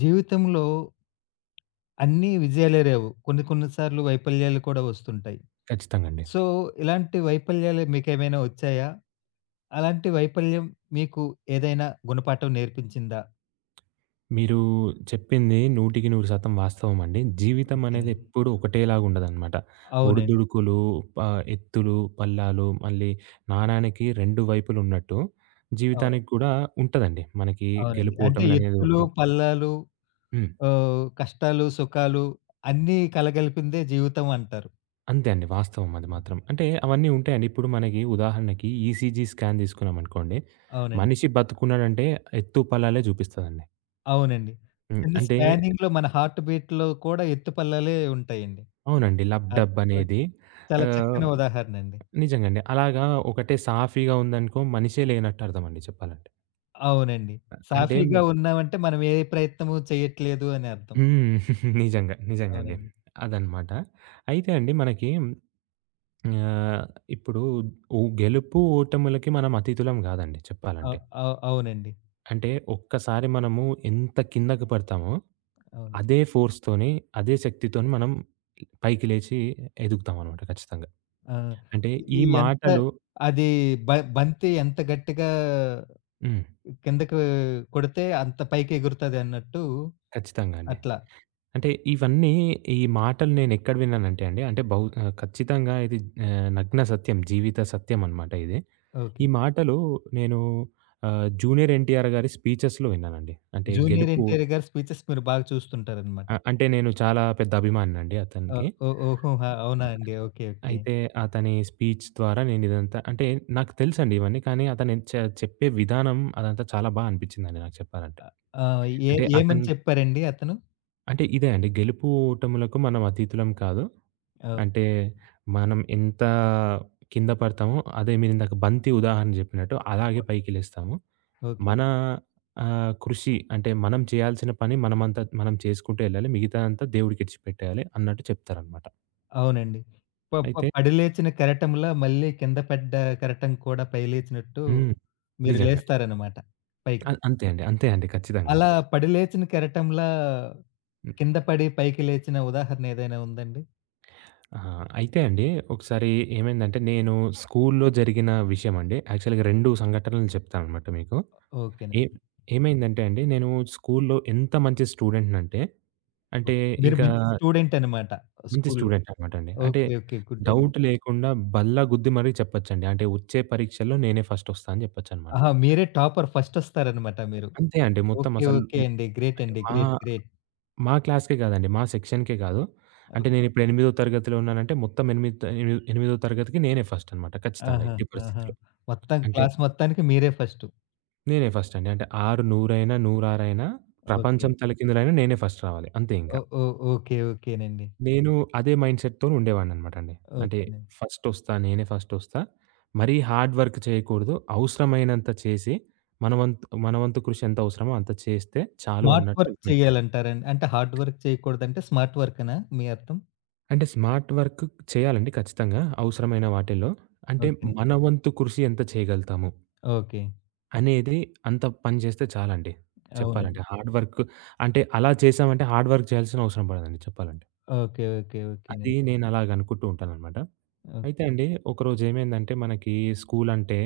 జీవితంలో అన్నీ విజయాలే రావు. కొన్ని కొన్ని సార్లు వైఫల్యాలు కూడా వస్తుంటాయి. ఖచ్చితంగా అండి. సో, ఇలాంటి వైఫల్యాలు మీకేమైనా వచ్చాయా? అలాంటి వైఫల్యం మీకు ఏదైనా గుణపాఠం నేర్పించిందా? మీరు చెప్పింది 100% వాస్తవం అండి. జీవితం అనేది ఓకేనండి. ఎప్పుడూ ఒకటేలాగా ఉండదనమాట. అవునండి. ఒడిదుడుకులు, ప ఎత్తులు, పల్లాలు మళ్ళీ నాణానికి 2 వైపులు ఉన్నట్టు జీవితానికి అవునండి. కూడా ఉంటదండి. మనకి అవునండి. గెలుపు అంటే ఓటములు అనేది ఎత్తులు, ఉంటుం పల్లాలు హ్మ్. కష్టాలు, సుఖాలు అన్నీ కలగలిపిందే జీవితం అంటారు. అంతే అండి. వాస్తవం అది హ్మ్. మాత్రం. అంటే అవన్నీ ఉంటాయండి. ఇప్పుడు మనకి ఉదాహరణకి ఈసీజీ స్కాన్ తీసుకున్నామనుకోండి. అవునండి. మనిషి బతికున్నాడంటే ఎత్తు, పల్లాలే చూపిస్తదండి. అవునండి. హ్మ్. చిన్న అంటే స్పానింగ్‌లో మన హార్ట్ బీట్‌లో కూడా ఎత్తు పల్లాలే ఉంటాయండి. అవునండి. అది లబ్‌డబ్ అనేది చాలా ఆహ్ చక్కని ఉదాహరణ అండి. నిజంగండి. అలాగా ఒకటే సాఫీగా ఉందనుకో మనిషే లేనట్టు అర్థమండి చెప్పాలంటే. అవునండి. అంటే సాఫీగా ఉన్నామంటే మనం ఏ ప్రయత్నము చేయట్లేదు అని అర్థం. హ్మ్. నిజంగా. నిజంగండి. అవునండి. అదనమాట. అయితే అండి మనకి ఆహ్, ఇప్పుడు గెలుపు, ఓటములకి మనం అతీతులం గాదండి చెప్పాలంటే. అవ్ అవ్ అవునండి. అంటే ఒక్కసారి మనము ఎంత కిందకి పడతామో, అవును. అదే ఫోర్స్‌తోని, అదే శక్తితోని మనం పైకి లేచి ఎదుగుతామనమాట ఖచ్చితంగా. ఆ! అంటే ఈ ఈ ఎంత మాటలు అది బ బంతి ఎంత గట్టిగా హ్మ్. కిందకి కొడితే అంత పైకి ఎగురుతదన్నట్టు ఖచ్చితంగా అండి. అట్లా. అంటే ఇవన్నీ ఈ మాటలు నేనెక్కడ విన్నానంటే అండి, అంటే బహు ఖచ్చితంగా ఇది నగ్న సత్యం. జీవిత సత్యం అనమాట ఇది. ఓకే. ఈ మాటలు నేను జూనియర్ ఎన్టీఆర్ గారి స్పీచెస్‌లో విన్నానండి. అంటే 'జూనియర్ గెలుపు ఎన్టీఆర్' గారి స్పీచెస్ మీరు బాగా చూస్తుంటారనమాట. అంటే నేను చాలా పెద్ద అభిమానినండి ఓ అతనికి. ఓ ఓహోహా! అవునా అండి. ఓకే. ఓకే. అయితే అతని స్పీచ్ ద్వారా నేనిదంతా అంటే నాకు తెలుసండి ఇవన్నీ. కానీ అతను చ చెప్పే విధానం అదంతా చాలా బా అనిపిచ్చిందండి నాకు చెప్పాలంటే. ఆ! ఏ అంటే ఏమని అతను చెప్పారండి అతను? అంటే ఇదే అండి. గెలుపు, ఓటములకు మనం అతీతులం కాదు. ఓహ్! అంటే మనం ఎంత కింద పడతామో, అదే మీరిందాక బంతి ఉదాహరణ జెప్పినట్టు అలాగే పైకి లేస్తాము. ఓకే. మన కృషి అంటే మనం చేయాల్సిన పని మనమంతా మనం చేసుకుంటూ ఎళ్ళాలి. మిగతాదంతా దేవుడికిడిచి పెట్టేయాలి అన్నట్టు చెప్తారనమాట. అవునండి. ప ప అయితే పడి లేచిన కెరటంలా మళ్ళీ కింద పడ్డ కెరటం కూడా పై లేచినట్టు హ్మ్. మీరు నిజంగా. లేస్తారనమాట పైకి. అంతే అండి. అంతే అండి. ఖచ్చితంగా. అలా పడి లేచిన కెరటంలా హ్మ్. కింద పడి పైకి లేచిన ఉదాహరణ ఏదైనా ఉందండి? అయితే అండి ఒకసారి ఏమైందంటే నేను స్కూలులో జరిగిన విషయమండి. యాక్చువల్‌గా 2 సంఘటనలు చెప్తాననమాట మీకు. ఏ ఓకేనండి. ఏమైందంటే అండి, నేను స్కూల్‌లో ఎంత మంచి స్టూడెంట్‌నంటే, అంటే అంటే ఓకే. మీరు ఇంకా మంచి స్టూడెంట్ అనమాట మంచి స్కూలులో. స్టూడెంట్ అనమాట అండి. అంటే ఓకే. ఓకే. గుడ్ అండి. డౌట్ లేకుండా బల్ల గుద్ది మరీ చెప్పొచ్చండి. అంటే వచ్చే పరీక్షల్లో నేనే ఫస్ట్ వస్తా అని చెప్పొచ్చనమాట. ఆహా! మీరే టాపర్ ఫస్టొస్తారనమాట మీరు. అంతే అండి. మొత్తం ఓకే. అసలు ఓకే అండి. గ్రేట్ అంటే అండి. గ్రేట్. గ్రేట్. మా క్లాస్‌కే కాదండి. మా సెక్షన్‌కే కాదు. అంటే ఓకే. నేనిప్పుడు ఎనిమిదో తరగతిలో ఉన్నానంటే మొత్తం ఎనిమిది త ఎనిమి ఎనిమిదో తరగతికి నేనే ఫస్ట్ అనమాట ఖచ్చితంగా ఆహా! ఎట్టి ఆహా! పరిస్థితిలో. మొత్తం అంటే క్లాస్ మొత్తానికి మీరే ఫస్టు. నేనే ఫస్ట్ అండి. అంటే 6 100 అయినా, 106 అయినా, ఓకే. ప్రపంచం తలకిందులైనా నేనే ఫస్ట్ రావాలి. అంతే ఇంక. ఓ ఓ ఓకే. ఓకేనండి. నేను అదే మైండ్‌సెట్‌తోని ఉండేవాడిననమాట అండి. అంటే ఓకేనండి. ఫస్ట్ వస్తా, నేనే ఫస్ట్ వస్తా. మరీ హార్డ్ వర్క్ చేయకూడదు. అవసరమైనంత చేసి, మన వంతు కృషి ఎంత అవసరమో అంత చేస్తే చాలు స్మార్ట్ అన్నట్టు వర్క్ ఉంటుందండి. చేయాలంటారండి. అంటే హార్డ్ వర్క్ చేయకూడదంటే స్మార్ట్ వర్కేనా మీ అర్థం? అంటే స్మార్ట్ వర్క్ చేయాలండి ఖచ్చితంగా అవసరమైన వాటిల్లో. అంటే ఓకే. మన వంతు కృషి ఎంత చేయగలుగుతాము ఓకే. అనేది అంత పని చేస్తే చాలండి అవునండి. చెప్పాలంటే. హార్డ్ వర్క్ అంటే అలా చేశామంటే హార్డ్ వర్క్ చేయాల్సిన అవసరం పడదండి చెప్పాలంటే. ఓకే. ఓకే. అది ఓకేనండి. నేను అలాగ అనుకుంటూ ఉంటాననమాట. అయితే ఓకే. అండి ఒకరోజు ఏమైందంటే మనకి స్కూల్ అంటే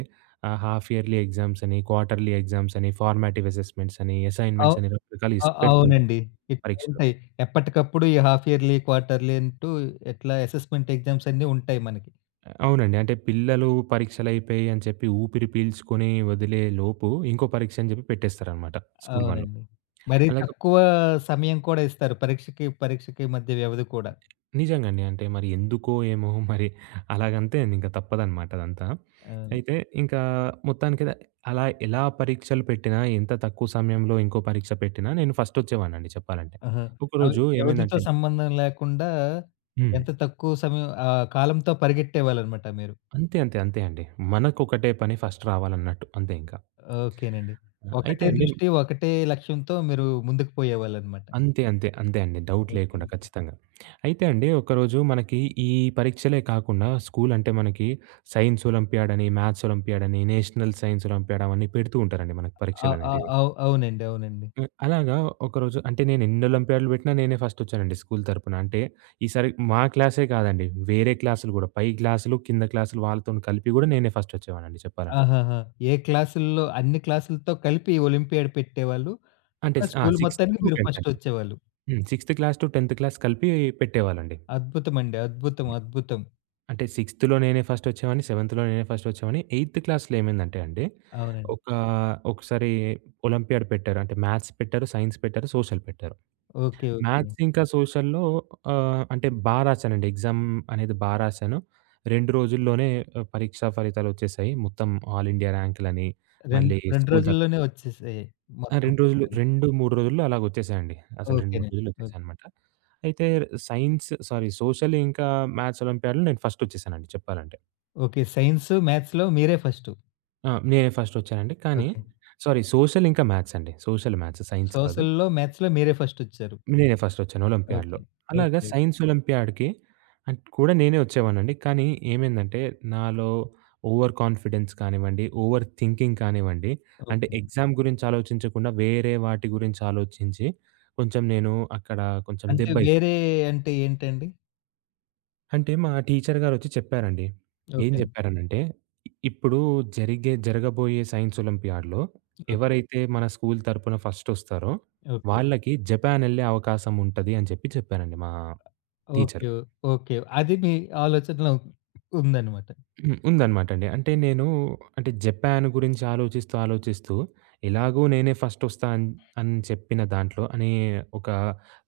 హాఫ్ ఇయర్లీ ఎగ్జామ్స్ అని, క్వార్టర్లీ ఎగ్జామ్స్ అని, ఫార్మాటివ్ అసెస్మెంట్స్ అని, అవ్ అసైన్‌మెంట్స్ అని రకరకాలు అ పెడుతూ ఉంటారు అవునండి. ఇట్లా పరీక్షలు. ఉంటాయి. ఎప్పటికప్పుడు ఈ హాఫ్ ఇయర్లీ, క్వార్టర్లీ అంటూ ఎట్లా అసెస్‌మెంట్ ఎగ్జామ్స్ అన్నీ ఉంటాయి మనకి. అవునండి. అంటే పిల్లలు పరీక్షలయిపోయాయి అని చెప్పి ఊపిరి పీల్చుకొని వదిలే లోపు ఇంకో పరీక్ష అని చెప్పి పెట్టేస్తారనమాట స్కూల్ వాళ్ళు. అవునండి. మరి అలాగే తక్కువ సమయం కూడా ఇస్తారు. పరీక్షకి, పరీక్షకి మధ్య వ్యవధి కూడా. నిజంగండి. అంటే మరి ఎందుకో ఏమో మరి అలాగంతే ఇంక తప్పదనమాట అదంతా. ఆ! అయితే ఇంకా మొత్తానికైతే అలా ఎలా పరీక్షలు పెట్టినా, ఎంత తక్కువ సమయంలో ఇంకో పరీక్ష పెట్టినా నేను ఫస్టొచ్చేవాడినండి చెప్పాలంటే. ఆహా! అవి ఒకరోజు వ్యవధితో ఏమైందంటే సంబంధం లేకుండా హ్మ్. ఎంత తక్కువ సమయం ఆ కాలంతో పరిగెట్టేవాళ్ళనమాట మీరు. అంతే. అంతే. అంతే అండి. మనకొకటే పని ఫస్ట్ రావాలన్నట్టు అంతే ఇంకా. ఓకేనండి. అయితే ఒకటే అండి దృష్టి, ఒకటే లక్ష్యంతో మీరు ముందుకు పోయేవాళ్ళనమాట. అంతే. అంతే. అంతే అండి. Doubt okay. లేకుండా ఖచ్చితంగా. అయితే అండి ఒకరోజు మనకి ఈ పరీక్షలే కాకుండా స్కూల్ అంటే మనకి సైన్స్ ఒలింపియాడ్ అని, మ్యాథ్స్ ఒలింపియాడ్ అని, నేషనల్ సైన్స్ ఒలింపియాడ్ అవన్నీ పెడుతూ ఉంటారండి మనకి ఆ! ఆ! పరీక్షలనేటివి. అవునండి. అవునండి. అలాగా ఒకరోజు అంటే నేను ఎన్ని ఒలింపియాడ్‌లు పెట్టినా నేనే ఫస్టొచ్చానండి స్కూల్ తరపున. అంటే ఈసారి మా క్లాసే కాదండి వేరే క్లాసులు గూడా పై క్లాసులు, కింద క్లాసులు వాళ్ళతోని కలిపి గూడా నేనే ఫస్టొచ్చేవాడినండి చెప్పాలంటే. ఆహాహా! ఏ క్లాసుల్లో అన్ని క్లాసులతో కలిపి ఒలింపియాడ్ పెట్టేవాళ్ళు. అంటే అట్లా ఆ! స్కూల్ 6th మొత్తానికి టు మీరు 10th అండి. ఫస్టొచ్చేవాళ్ళు. హ్మ్. 6th class to 10th class కలిపి పెట్టేవాళ్ళండి. అద్భుతమండి. అద్భుతం. అండి, అద్భుతం. అద్భుతం. అంటే 6థ్‌లో నేనే ఫస్టొచ్చేవాడిని. 7థ్‌లో నేనే ఫస్టొచ్చేవాడిని. 8th క్లాస్‌లో ఏమైందంటే అండి, అవునండి. ఒక ఒకసారి ఒలింపియాడ్ పెట్టారు. అంటే మ్యాథ్స్ పెట్టారు, సైన్స్ పెట్టారు, సోషల్ పెట్టారు. ఓకే. ఓకే. మ్యాథ్స్ ఇంకా సోషల్‌లో అంటే బా రాశానండి. ఎగ్జామ్ అనేది బా రాశాను. 2 రోజుల్లోనే పరీక్షా ఫలితాలొచ్చేసాయి. మొత్తం ఆల్ ఇండియా ర్యాంకులని, 2, మళ్ళీ 2 స్కూల్ తర రోజుల్లోనే వచ్చేసాయి. ఆ! మొత్తం 2 రోజులు ఫలితాలు. 2, 3 రోజుల్లో అలాగొచ్చేసాయండి. అసలు 2, 3 ఓకేనండి. ఓకే. రోజులొచ్చేసాయనమాట. అయితే సైన్స్ సారీ సోషల్ ఇంకా మ్యాథ్స్ ఒలింపియాడ్‌లో నేను ఫస్టొచ్చేసానండి చెప్పాలంటే. ఓకే. సైన్స్, మ్యాథ్స్‌లో మీరే ఫస్టు. ఆ! నేనే ఫస్టొచ్చానండి. కానీ ఓకే. సారీ సోషల్ ఇంకా మ్యాథ్స్ అండి. సోషల్ మ్యాథ్స్ సైన్స్ కాదు. సోషల్‌లో, మ్యాథ్స్‌లో మీరే ఫస్టొచ్చారు. నేనే ఫస్టొచ్చాను ఒలింపియాడ్‌లో. ఓకే. అలాగా ఓకే. సైన్స్ ఒలింపియాడ్‌కి కూడా నేనే వచ్చేవాడినండి. కానీ ఏమైందంటే నాలో ఓవర్ కాన్ఫిడెన్స్ కానివ్వండి, ఓవర్ థింకింగ్ కానివ్వండి, అంటే ఓకే. ఎగ్జామ్ గురించి ఆలోచించకుండా వేరే వాటి గురించి ఆలోచించి కొంచెం నేను అక్కడ కొంచెం అంటే దెబ్బై వేరే అంటే ఏంటండి? అంటే మా టీచర్ గారొచ్చి చెప్పారండి. ఏం ఓకే అండి. జెప్పారనంటే, ఇప్పుడు జరిగే జరగబోయే సైన్స్ ఒలింపియాడ్‌లో ఓకే. ఎవరైతే మన స్కూల్ తరపున ఫస్టొస్తారో, ఓకే. వాళ్ళకి జపాన్ ఎళ్ళే అవకాశం ఉంటది అని చెప్పారండి మా టీచరు. ఓకే. ఓకే. అది మీ ఆలోచనలో ఉందన్నమాట. ఉందనమాట అండి. అంటే నేను అంటే జపాన్ గురించి ఆలోచిస్తూ, ఆలోచిస్తూ ఎలాగో నేనే ఫస్టొస్తా అని అని చెప్పిన దాంట్లో అనే ఒక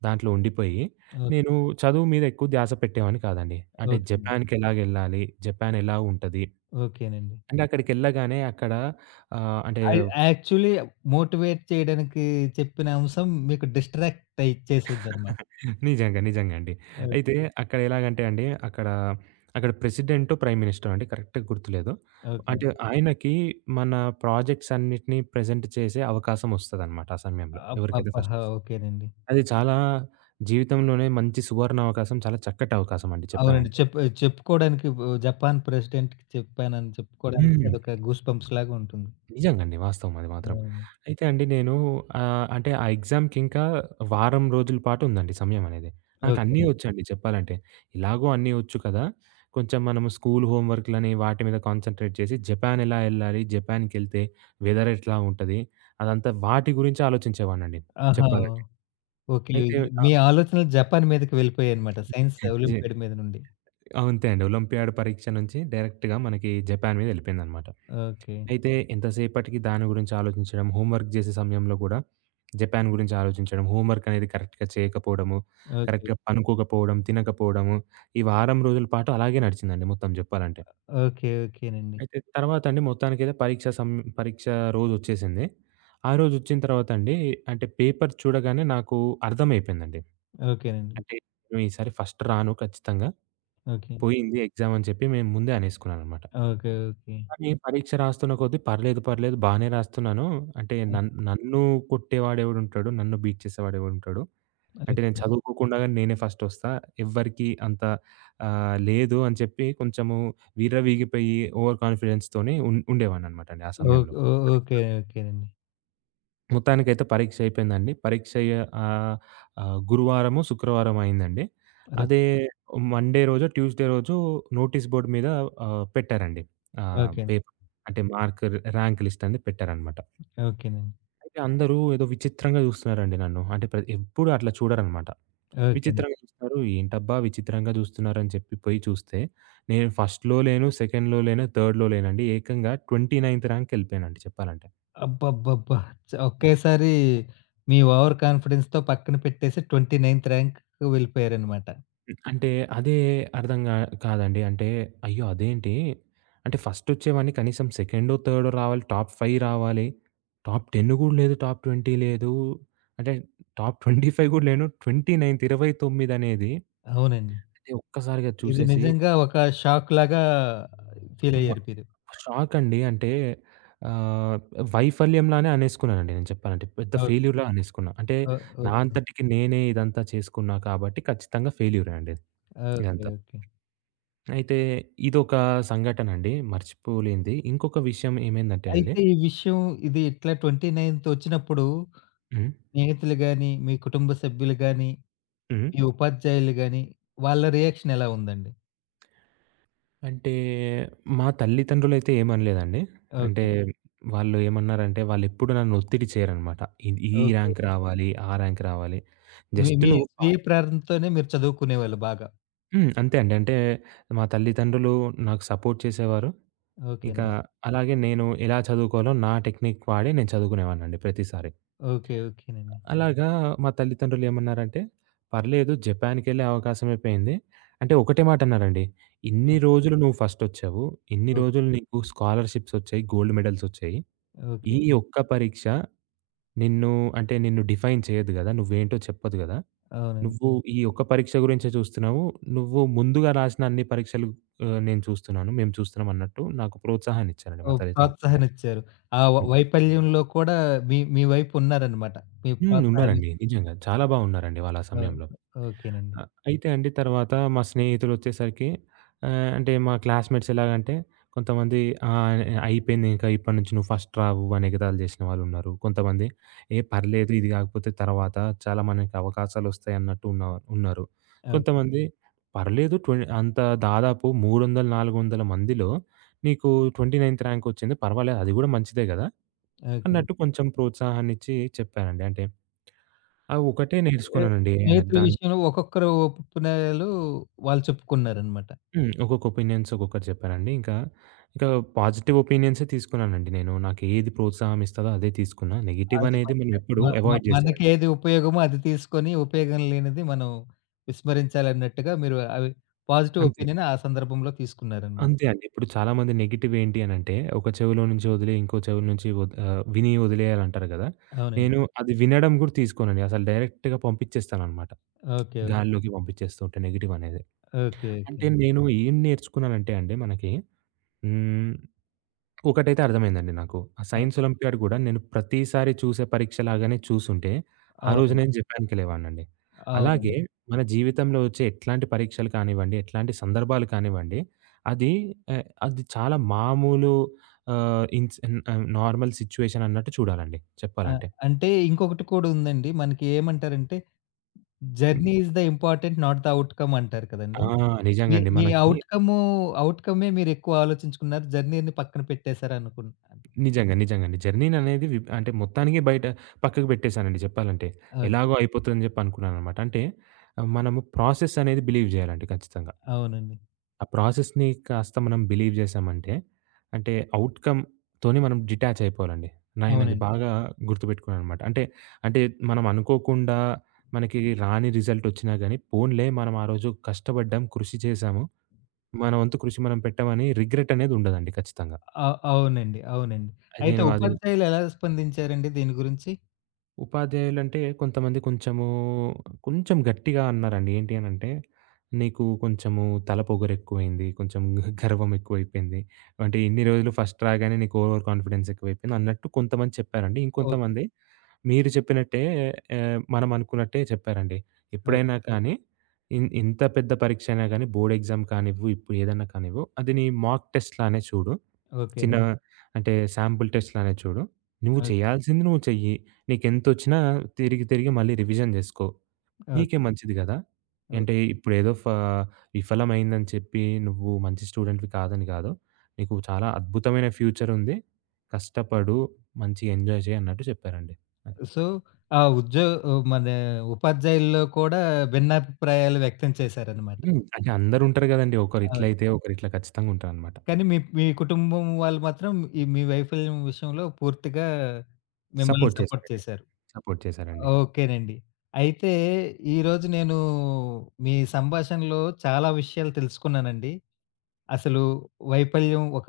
దాంట్లో ఉండిపోయి, ఓకే. నేను చదువు మీద ఎక్కువ ధ్యాస పెట్టేవాడిని కాదండి. అంటే ఓకేనండి. జపాన్‌కెలాగెళ్ళాలి? జపాన్ ఎలా ఉంటది? ఓకేనండి. అంటే అక్కడికెళ్ళగానే అక్కడ ఆహ్, అంటే అయ్ యాక్చువల్లీ మోటివేట్ చేయడానికి చెప్పిన అంశం మీకు డిస్ట్రాక్ట్ అయి చేసిందన్నమాట. నిజంగా. నిజంగా అండి. ఓకే. అయితే అక్కడ ఎలాగంటే అండి, అక్కడ ప్రెసిడెంటో, ప్రైమ్ మినిస్టరో అండి కరెక్ట్‌గా గుర్తులేదు. అంటే ఓకేనండి. ఆయనకి మన ప్రాజెక్ట్స్ అన్నిటిని ప్రెజెంట్ చేసే అవకాశం ఒస్తదనమాట ఆ సమయంలో. ఎవరికైతే ఫస్ట్ అబ్బబ్బహా! ఒస్తదో. ఓకేనండి. అది చాలా జీవితంలోనే మంచి సువర్ణ అవకాశం. చాలా చక్కటి అవకాశం అండి అవునండి. చెప్పాలంటే. చెప్పుకోవడానికి జపాన్ ప్రెసిడెంట్‌కి చెప్పానని చెప్పుకోవడానికి హ్మ్. అదొక గూస్‌బంప్స్ లాగా ఉంటుంది. నిజంగండి. వాస్తవం అది మాత్రం. అవును. అయితే అండి నేను అంటే ఆ ఎగ్జామ్‌కింకా వారం రోజుల పాటు ఉందండి సమయం అనేది. ఓకే. నాకన్నీ ఒచ్చండి చెప్పాలంటే. ఇలాగో అన్నీ ఒచ్చు కదా! కొంచెం మనము స్కూల్ హోమ్ వర్క్‌లని వాటి మీద కాన్సంట్రేట్ చేసి జపాన్ ఎలా ఎళ్ళాలి? జపాన్‌కెళ్తే వెదర్ ఎట్లా ఉంటది? అదంతా వాటి గురించి ఆలోచించేవాడినండి ఆహా! చెప్పాలంటే. ఓకే. అయితే మీ ఆహ్, ఆలోచనలు జపాన్ మీదకి వెళ్ళిపోయాయన్నమాట. సైన్స్ జే ఒలింపియాడ్ మీద నుండి. అంతే అండి. ఒలింపియాడ్ పరీక్ష నుంచి డైరెక్ట్‌గా మనకి జపాన్ మీద ఎళ్ళిపోయిందనమాట. ఓకే. అయితే ఎంతసేపటికి దాని గురించి ఆలోచించడం, హోంవర్క్ జేసే సమయంలో గూడా జపాన్ గురించి ఆలోచించడం, హోంవర్క్ అనేది కరెక్ట్‌గా చేయకపోవడము, ఓకే. కరెక్ట్‌గా పనుకోకపోవడం, తినకపోవడము, ఈ వారం రోజుల పాటు అలాగే నడిచిందండి మొత్తం జెప్పాలంటే. ఓకే. ఓకేనండి. అయితే తర్వాత అండి మొత్తానికైతే పరీక్ష రోజొచ్చేసింది. ఆ రోజొచ్చిన తర్వాత అండి అంటే పేపర్ చూడగానే నాకు అర్థమైపోయిందండి. ఓకేనండి. అంటే నేను ఈసారి ఫస్ట్ రాను ఖచ్చితంగా. ఓకే. పోయింది ఎగ్జామ్ అని చెప్పి మేము ముందే అనేసుకున్నాననమాట. ఓకే. ఓకే. కానీ పరీక్ష రాస్తున్న కొద్దీ పర్లేదు, పర్లేదు బానే రాస్తున్నాను. అంటే అయి నన్ను కొట్టేవాడెవడుంటాడు, నన్ను బీట్ చేసేవాడెవడుంటాడు. ఓకే. అంటే నేను చదువుకోకుండా గాని నేనే ఫస్టొస్తా. ఎవ్వరికీ అంత లేదు అని చెప్పి కొంచెము విర్రవీగిపోయి ఓవర్ కాన్ఫిడెన్స్‌తోని ఉండేవాడిననమాటండి ఆ ఓ సమయంలో. ఓ ఓకే. ఓకేనండి. మొత్తానికైతే పరీక్ష అయిపోయిందండి. పరీక్ష అయ్యే ఆహ్, ఆహ్, గురువారమో, శుక్రవారమో అయిందండి. ఓకే. అదే మండే రోజో, ట్యూస్‌డే రోజో నోటీస్ బోర్డ్ మీద పెట్టారండి. ఆహ్, ఓకే. పేపర్ అంటే మార్క్ ర్యాంక్ లిస్ట్ అనేది పెట్టారనమాట. ఓకేనండి. అయితే అందరూ ఏదో విచిత్రంగా చూస్తున్నారండి నన్ను. అంటే ఎప్పుడు అట్లా చూడరనమాట. ఓకేనండి. విచిత్రంగా చూస్తున్నారు. ఏంటబ్బా! విచిత్రంగా చూస్తున్నారని చెప్పి పోయి చూస్తే, నేను ఫస్ట్‌లో లేను, సెకండ్‌లో లేను, థర్డ్‌లో లేనండి. ఏకంగా 29th ర్యాంక్‌కి ఎళ్ళిపోయానండి చెప్పాలంటే. అబ్బబ్బబ్బా! ఒకేసారి మీ ఓవర్ కాన్ఫిడెన్స్‌తో పక్కన పెట్టేసి 29థ్ ర్యాంక్‌కి వెళ్ళిపోయారన్నమాట. అంటే అదే అర్థం గా కాదండి. అంటే అయ్యో! అదేంటి అంటే ఫస్టొచ్చేవన్నీ కనీసం సెకండో, థర్డో రావాలి. టాప్ 5 రావాలి. టాప్ 10 గూడా లేదు. టాప్ 20 లేదు. అంటే టాప్ 25 గూడా లేను. 29th 29 అనేది అవునండి. అంటే ఒక్కసారిగా ఇది చూసేసి నిజంగా ఒక షాక్‌లాగా వ ఫీలయ్యారు మీరు. షాక్ అండి. అంటే ఆహ్, వైఫల్యంలానే అనేసుకున్నానండి నేను చెప్పాలంటే. పెద్ద ఓహ్! ఫెయిల్యూర్‌లా అనేసుకున్నా. అంటే ఓహ్! ఓకే. నా అంతటికి నేనే ఇదంతా చేసుకున్నా కాబట్టి ఖచ్చితంగా ఫెయిల్యూరే అండి ఓకే. ఇదంతా. ఓకే. అయితే ఇదొక సంఘటనండి మర్చిపోలేనిది. ఇంకొక విషయం ఏమైందంటే అండి అయితే ఈ విషయం ఇది ఇట్లా 29థ్ వచ్చినప్పుడు హ్మ్. స్నేహితులు గాని, మీ కుటుంబ సభ్యులు గాని, హ్మ్. మీ ఉపాధ్యాయులు గాని వాళ్ళ రియాక్షన్ ఎలా ఉందండి? అంటే మా తల్లిదండ్రులైతే ఏమనలేదండి. అంటే ఓకే అండి. హ్మ్. వాళ్ళు ఏమన్నారంటే వాళ్ళెప్పుడు నన్ను ఒత్తిడి చేయరనమాట. ఈ ఓకే. ర్యాంక్ రావాలి, ఆ ర్యాంక్ రావాలి. మీ జస్ట్ మీ నువ్వు పా స్వీయ ప్రేరణతోనే మీరు చదువుకునేవాళ్ళు బాగా. హ్మ్. అంతే అండి. అంటే మా తల్లిదండ్రులు నాకు సపోర్ట్ చేసేవారు. ఇంకా ఓకేనండి. అలాగే నేను ఎలా చదువుకోవాలో నా టెక్నిక్ వాడి నేను చదువుకునేవాడినండి ప్రతిసారి. ఓకే. ఓకేనండి. అలాగా మా తల్లిదండ్రులేమన్నారంటే, "పర్లేదు జపాన్‌కెళ్ళే అవకాశమే పోయింది." అంటే ఒకటే మాటన్నారండి, "ఇన్ని యాహ్! రోజులు నువ్వు ఫస్టొచ్చావు. ఇన్ని ఓకే. రోజులు నీకు స్కాలర్‌షిప్సొచ్చాయి, గోల్డ్ మెడల్సొచ్చాయి. ఈ ఓకే. ఒక్క పరీక్ష నిన్ను అంటే నిన్ను డిఫైన్ చేయదు గదా! నువ్వేంటో చెప్పదు గదా! అవునండి. నువ్వు ఈ ఒక్క పరీక్ష గురించే చూస్తున్నావు. నువ్వు ముందుగా రాసిన అన్ని పరీక్షలు నేను చూస్తున్నాను. మేము చూస్తున్నాం" అన్నట్టు నాకు ప్రోత్సాహాన్నిచ్చారండి మా ఓహ్! తల్లిదండ్రులు. ప్రోత్సాహం ఇచ్చారు. ఆ వైఫల్యంలో కూడా మీ మీ వైపు ఉన్నారన్నమాట. మీ ప్రోత్సాహం ఉన్నారండి. ఇస్తూ. నిజంగా. చాలా బాగున్నారండి వాళ్ళు ఆ ఓహ్! సమయంలో. ఓకేనండి. అయితే అండి తర్వాత మా స్నేహితులొచ్చేసరికి అంటే మా క్లాస్‌మేట్స్ ఎలాగంటే కొంతమంది ఆహ్, అయిపోయింది ఇంకా ఇప్పటి నుంచి నువ్వు ఫస్ట్ రావు అని ఎగతాళి చేసిన వాళ్ళున్నారు. కొంతమంది ఏ పర్లేదు ఇది కాకపోతే తర్వాత చాలా మనకి అవకాశాలొస్తాయి అన్నట్టు ఉన్నారు. ఓకే. కొంతమంది పర్లేదు ట్వెన్ అంత దాదాపు 300, 400 మందిలో నీకు 29th ర్యాంక్ వచ్చింది పర్వాలేదు అది కూడా మంచిదే కదా! ఓకే. అన్నట్టు కొంచెం ప్రోత్సాహాన్నిచ్చి చెప్పానండి. అంటే ఆ! ఒకటే ఆహ్, నేర్చుకున్నానండి. ఆహ్, స్నేహితుల దాన్ విషయంలో ఒక్కొక్కరు ఒప్పుకునేలు వాళ్ళు చెప్పుకున్నారనమాట. హ్మ్. ఒక్కొక్క ఒపీనియన్స్ ఒక్కొక్కటి చెప్పారండి. ఇంకా పాజిటివ్ ఒపీనియన్సే తీసుకున్నానండి నేను. నాకేది ప్రోత్సాహం ఇస్తదో అదే తీసుకున్నా. నెగెటివ్ అది అనేది మనం మంచిదండి. ఎప్పుడు మ మ అవాయిడ్ చేసేయాలండి. మనకేది ఉపయోగమో అది తీసుకొని, ఉపయోగం లేనిది మనం విస్మరించాలన్నట్టుగా మీరు అవి పాజిటివ్ అంతే. ఒపీనియన్ ఆ సందర్భంలో తీసుకున్నారనమాట. అంతే అండి. ఇప్పుడు చాలామంది నెగెటివ్ ఏంటి అనంటే, ఒక చెవిలో నుంచి వదిలి ఇంకో చెవి నుంచి విని వదిలేయాలంటారు కదా! అవునండి. నేను అది వినడం కూడా తీసుకోనండి. అసలు డైరెక్ట్‌గా పంపించేస్తాననమాట. ఓకే. ఓకే. గాల్లోకి పంపించేస్తూ ఉంటా నెగెటివ్ అనేది. ఓకే. ఓకే. అంటే నేను ఏం నేర్చుకున్నానంటే అండి మనకి హ్మ్. ఒకటైతే అర్థమైందండి నాకు. ఆ ఓకే. సైన్స్ ఒలింపియాడ్ గూడా నేను ప్రతిసారి చూసే పరీక్షలాగానే చూసుంటే, ఆ రోజు అవునండి. నేను జపాన్‌కెళ్ళేవాడినండి. అలాగే అవునండి. మన జీవితంలో వచ్చే ఎట్లాంటి పరీక్షలు కానివ్వండి, ఎట్లాంటి సందర్భాలు కానివ్వండి, అది అది చాలా మామూలు ఆహ్, ఇన్స్ నార్మల్ సిట్యుయేషన్ అన్నట్టు చూడాలండి ఆ! చెప్పాలంటే. అంటే ఇంకొకటి కూడా ఉందండి. మనకి ఏమంటారంటే, hmm. Journey is the important not the outcome అంటారు ఆ! కదండీ! మీ నిజంగండి. మీ మనకి ఔట్‌కము ఔట్‌కమే మీరెక్కువ ఆలోచించుకున్నారు. జర్నీని పక్కన పెట్టేశారనుకుంటాను. నిజంగా. నిజంగండి. జర్నీననేది వి అంటే మొత్తానికి బయట పక్కకు పెట్టేసానండి చెప్పాలంటే. ఓకే. ఎలాగో అయిపోతదని చెప్పి అనుకున్నాననమాట. అంటే మనము ప్రాసెస్ అనేది బిలీవ్ జేయాలండి ఖచ్చితంగా. అవునండి. ఆ ప్రాసెస్‌ని కాస్త మనం బిలీవ్ జేసామంటే, అంటే ఔట్‌కమ్‌తోని మనం డిటాచ్ అయిపోవాలండి. నేనది అవునండి. బాగా గుర్తుపెట్టుకున్నాననమాట. అంటే మనం అనుకోకుండా మనకి రాని రిజల్టొచ్చినా గానీ, పోన్లే మనం ఆ రోజు కష్టపడ్డాం, కృషి చేశాము, మన వంతు కృషి మనం పెట్టామని రిగ్రెట్ అనేది ఉండదండి ఖచ్చితంగా. అవునండి. అవునండి. అది అయితే నేను అది ఉపాధ్యాయులు ఎలా స్పందించారండి దీని గురించి? ఉపాధ్యాయులంటే కొంతమంది కొంచెము కొంచెం గట్టిగా అన్నారండి. ఏంటి అనంటే, "నీకు కొంచెము తలపోగరెక్కువైంది. కొంచెం గర్వం ఎక్కువైపోయింది. అంటే ఇన్ని రోజులు ఫస్ట్ రాగానే నీకు ఓవర్ కాన్ఫిడెన్స్ ఎక్కువైపోయింది" అన్నట్టు కొంతమంది చెప్పారండి. ఓకే. ఇంకొంతమంది మీరు చెప్పినట్టే మనం అనుకున్నట్టే చెప్పారండి. ఎప్పుడైనా ఓకే. కానీ ఇంత పెద్ద పరీక్ష అయినా గానీ బోర్డ్ ఎగ్జామ్ కానివ్వు, ఇప్పుడు ఏదన్నా కానివ్వు, అది నీ మాక్ టెస్ట్ లానే చూడు. చిన్న ఓకేనండి. హ్మ్. అంటే శాంపుల్ టెస్ట్‌లనేవి చూడు. నువ్వు ఓకే. చేయాల్సింది నువ్వు చెయ్యి. నీకెంతొచ్చినా తిరిగి తిరిగి మళ్ళీ రివిజన్ జేసుకో. నీకే ఓకే. మంచిది గదా! ఓకే. అంటే ఇప్పుడేదో ఫ విఫలమైందని చెప్పి నువ్వు మంచి స్టూడెంట్‌వి కాదని గాదు. నీకు చాలా అద్భుతమైన ఫ్యూచరుంది. కష్టపడు, మంచిగా ఎంజాయ్ చెయి అన్నట్టు చెప్పారండి. అది. సో, ఆ ఉద్యో మన ఉపాధ్యాయుల్లో కూడా భిన్నాభిప్రాయాలు వ్యక్తం చేశారనమాట. అంటే అందరుంటారు గదండీ. అవును. ఒకరిట్లయితే ఒకరిట్లా ఖచ్చితంగా ఉంటారనమాట. కానీ మీ మీ కుటుంబం వాళ్ళు మాత్రం ఈ మీ వైఫల్యం విషయంలో పూర్తిగా మిమ్మల్ని సపోర్ట్ సపోర్ట్ చేశారండి. చేశారు. సపోర్ట్ చేశారండి. ఓకేనండి. అయితే ఈరోజు నేను మీ సంభాషణలో చాలా విషయాలు తెలుసుకున్నానండి. అసలు వైఫల్యం ఒక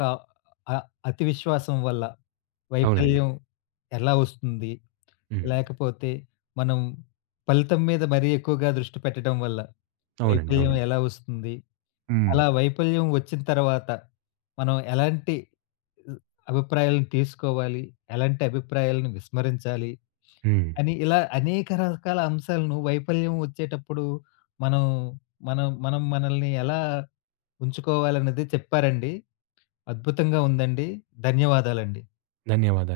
అ అతి విశ్వాసం వల్ల అవునండి. వైఫల్యం ఎలా వస్తుంది? హ్మ్. లేకపోతే మనం ఫలితం మీద మరీ ఎక్కువగా దృష్టి పెట్టడం వల్ల అవునండి. వైఫల్యం అవునండి. ఎలా వస్తుంది? హ్మ్. అలా వైఫల్యం వచ్చిన తర్వాత మనం ఎలాంటి అభిప్రాయాలను తీసుకోవాలి? ఎలాంటి అభిప్రాయాలను విస్మరించాలి? హ్మ్. అని ఇలా అనేక రకాల అంశాలను వైఫల్యం వచ్చేటప్పుడు మనం మనం మనం మనల్ని ఎలా ఉంచుకోవాలన్నది చెప్పారండి. అద్భుతంగా ఉందండి. ధన్యవాదాలండి. ధన్యవాదాలు.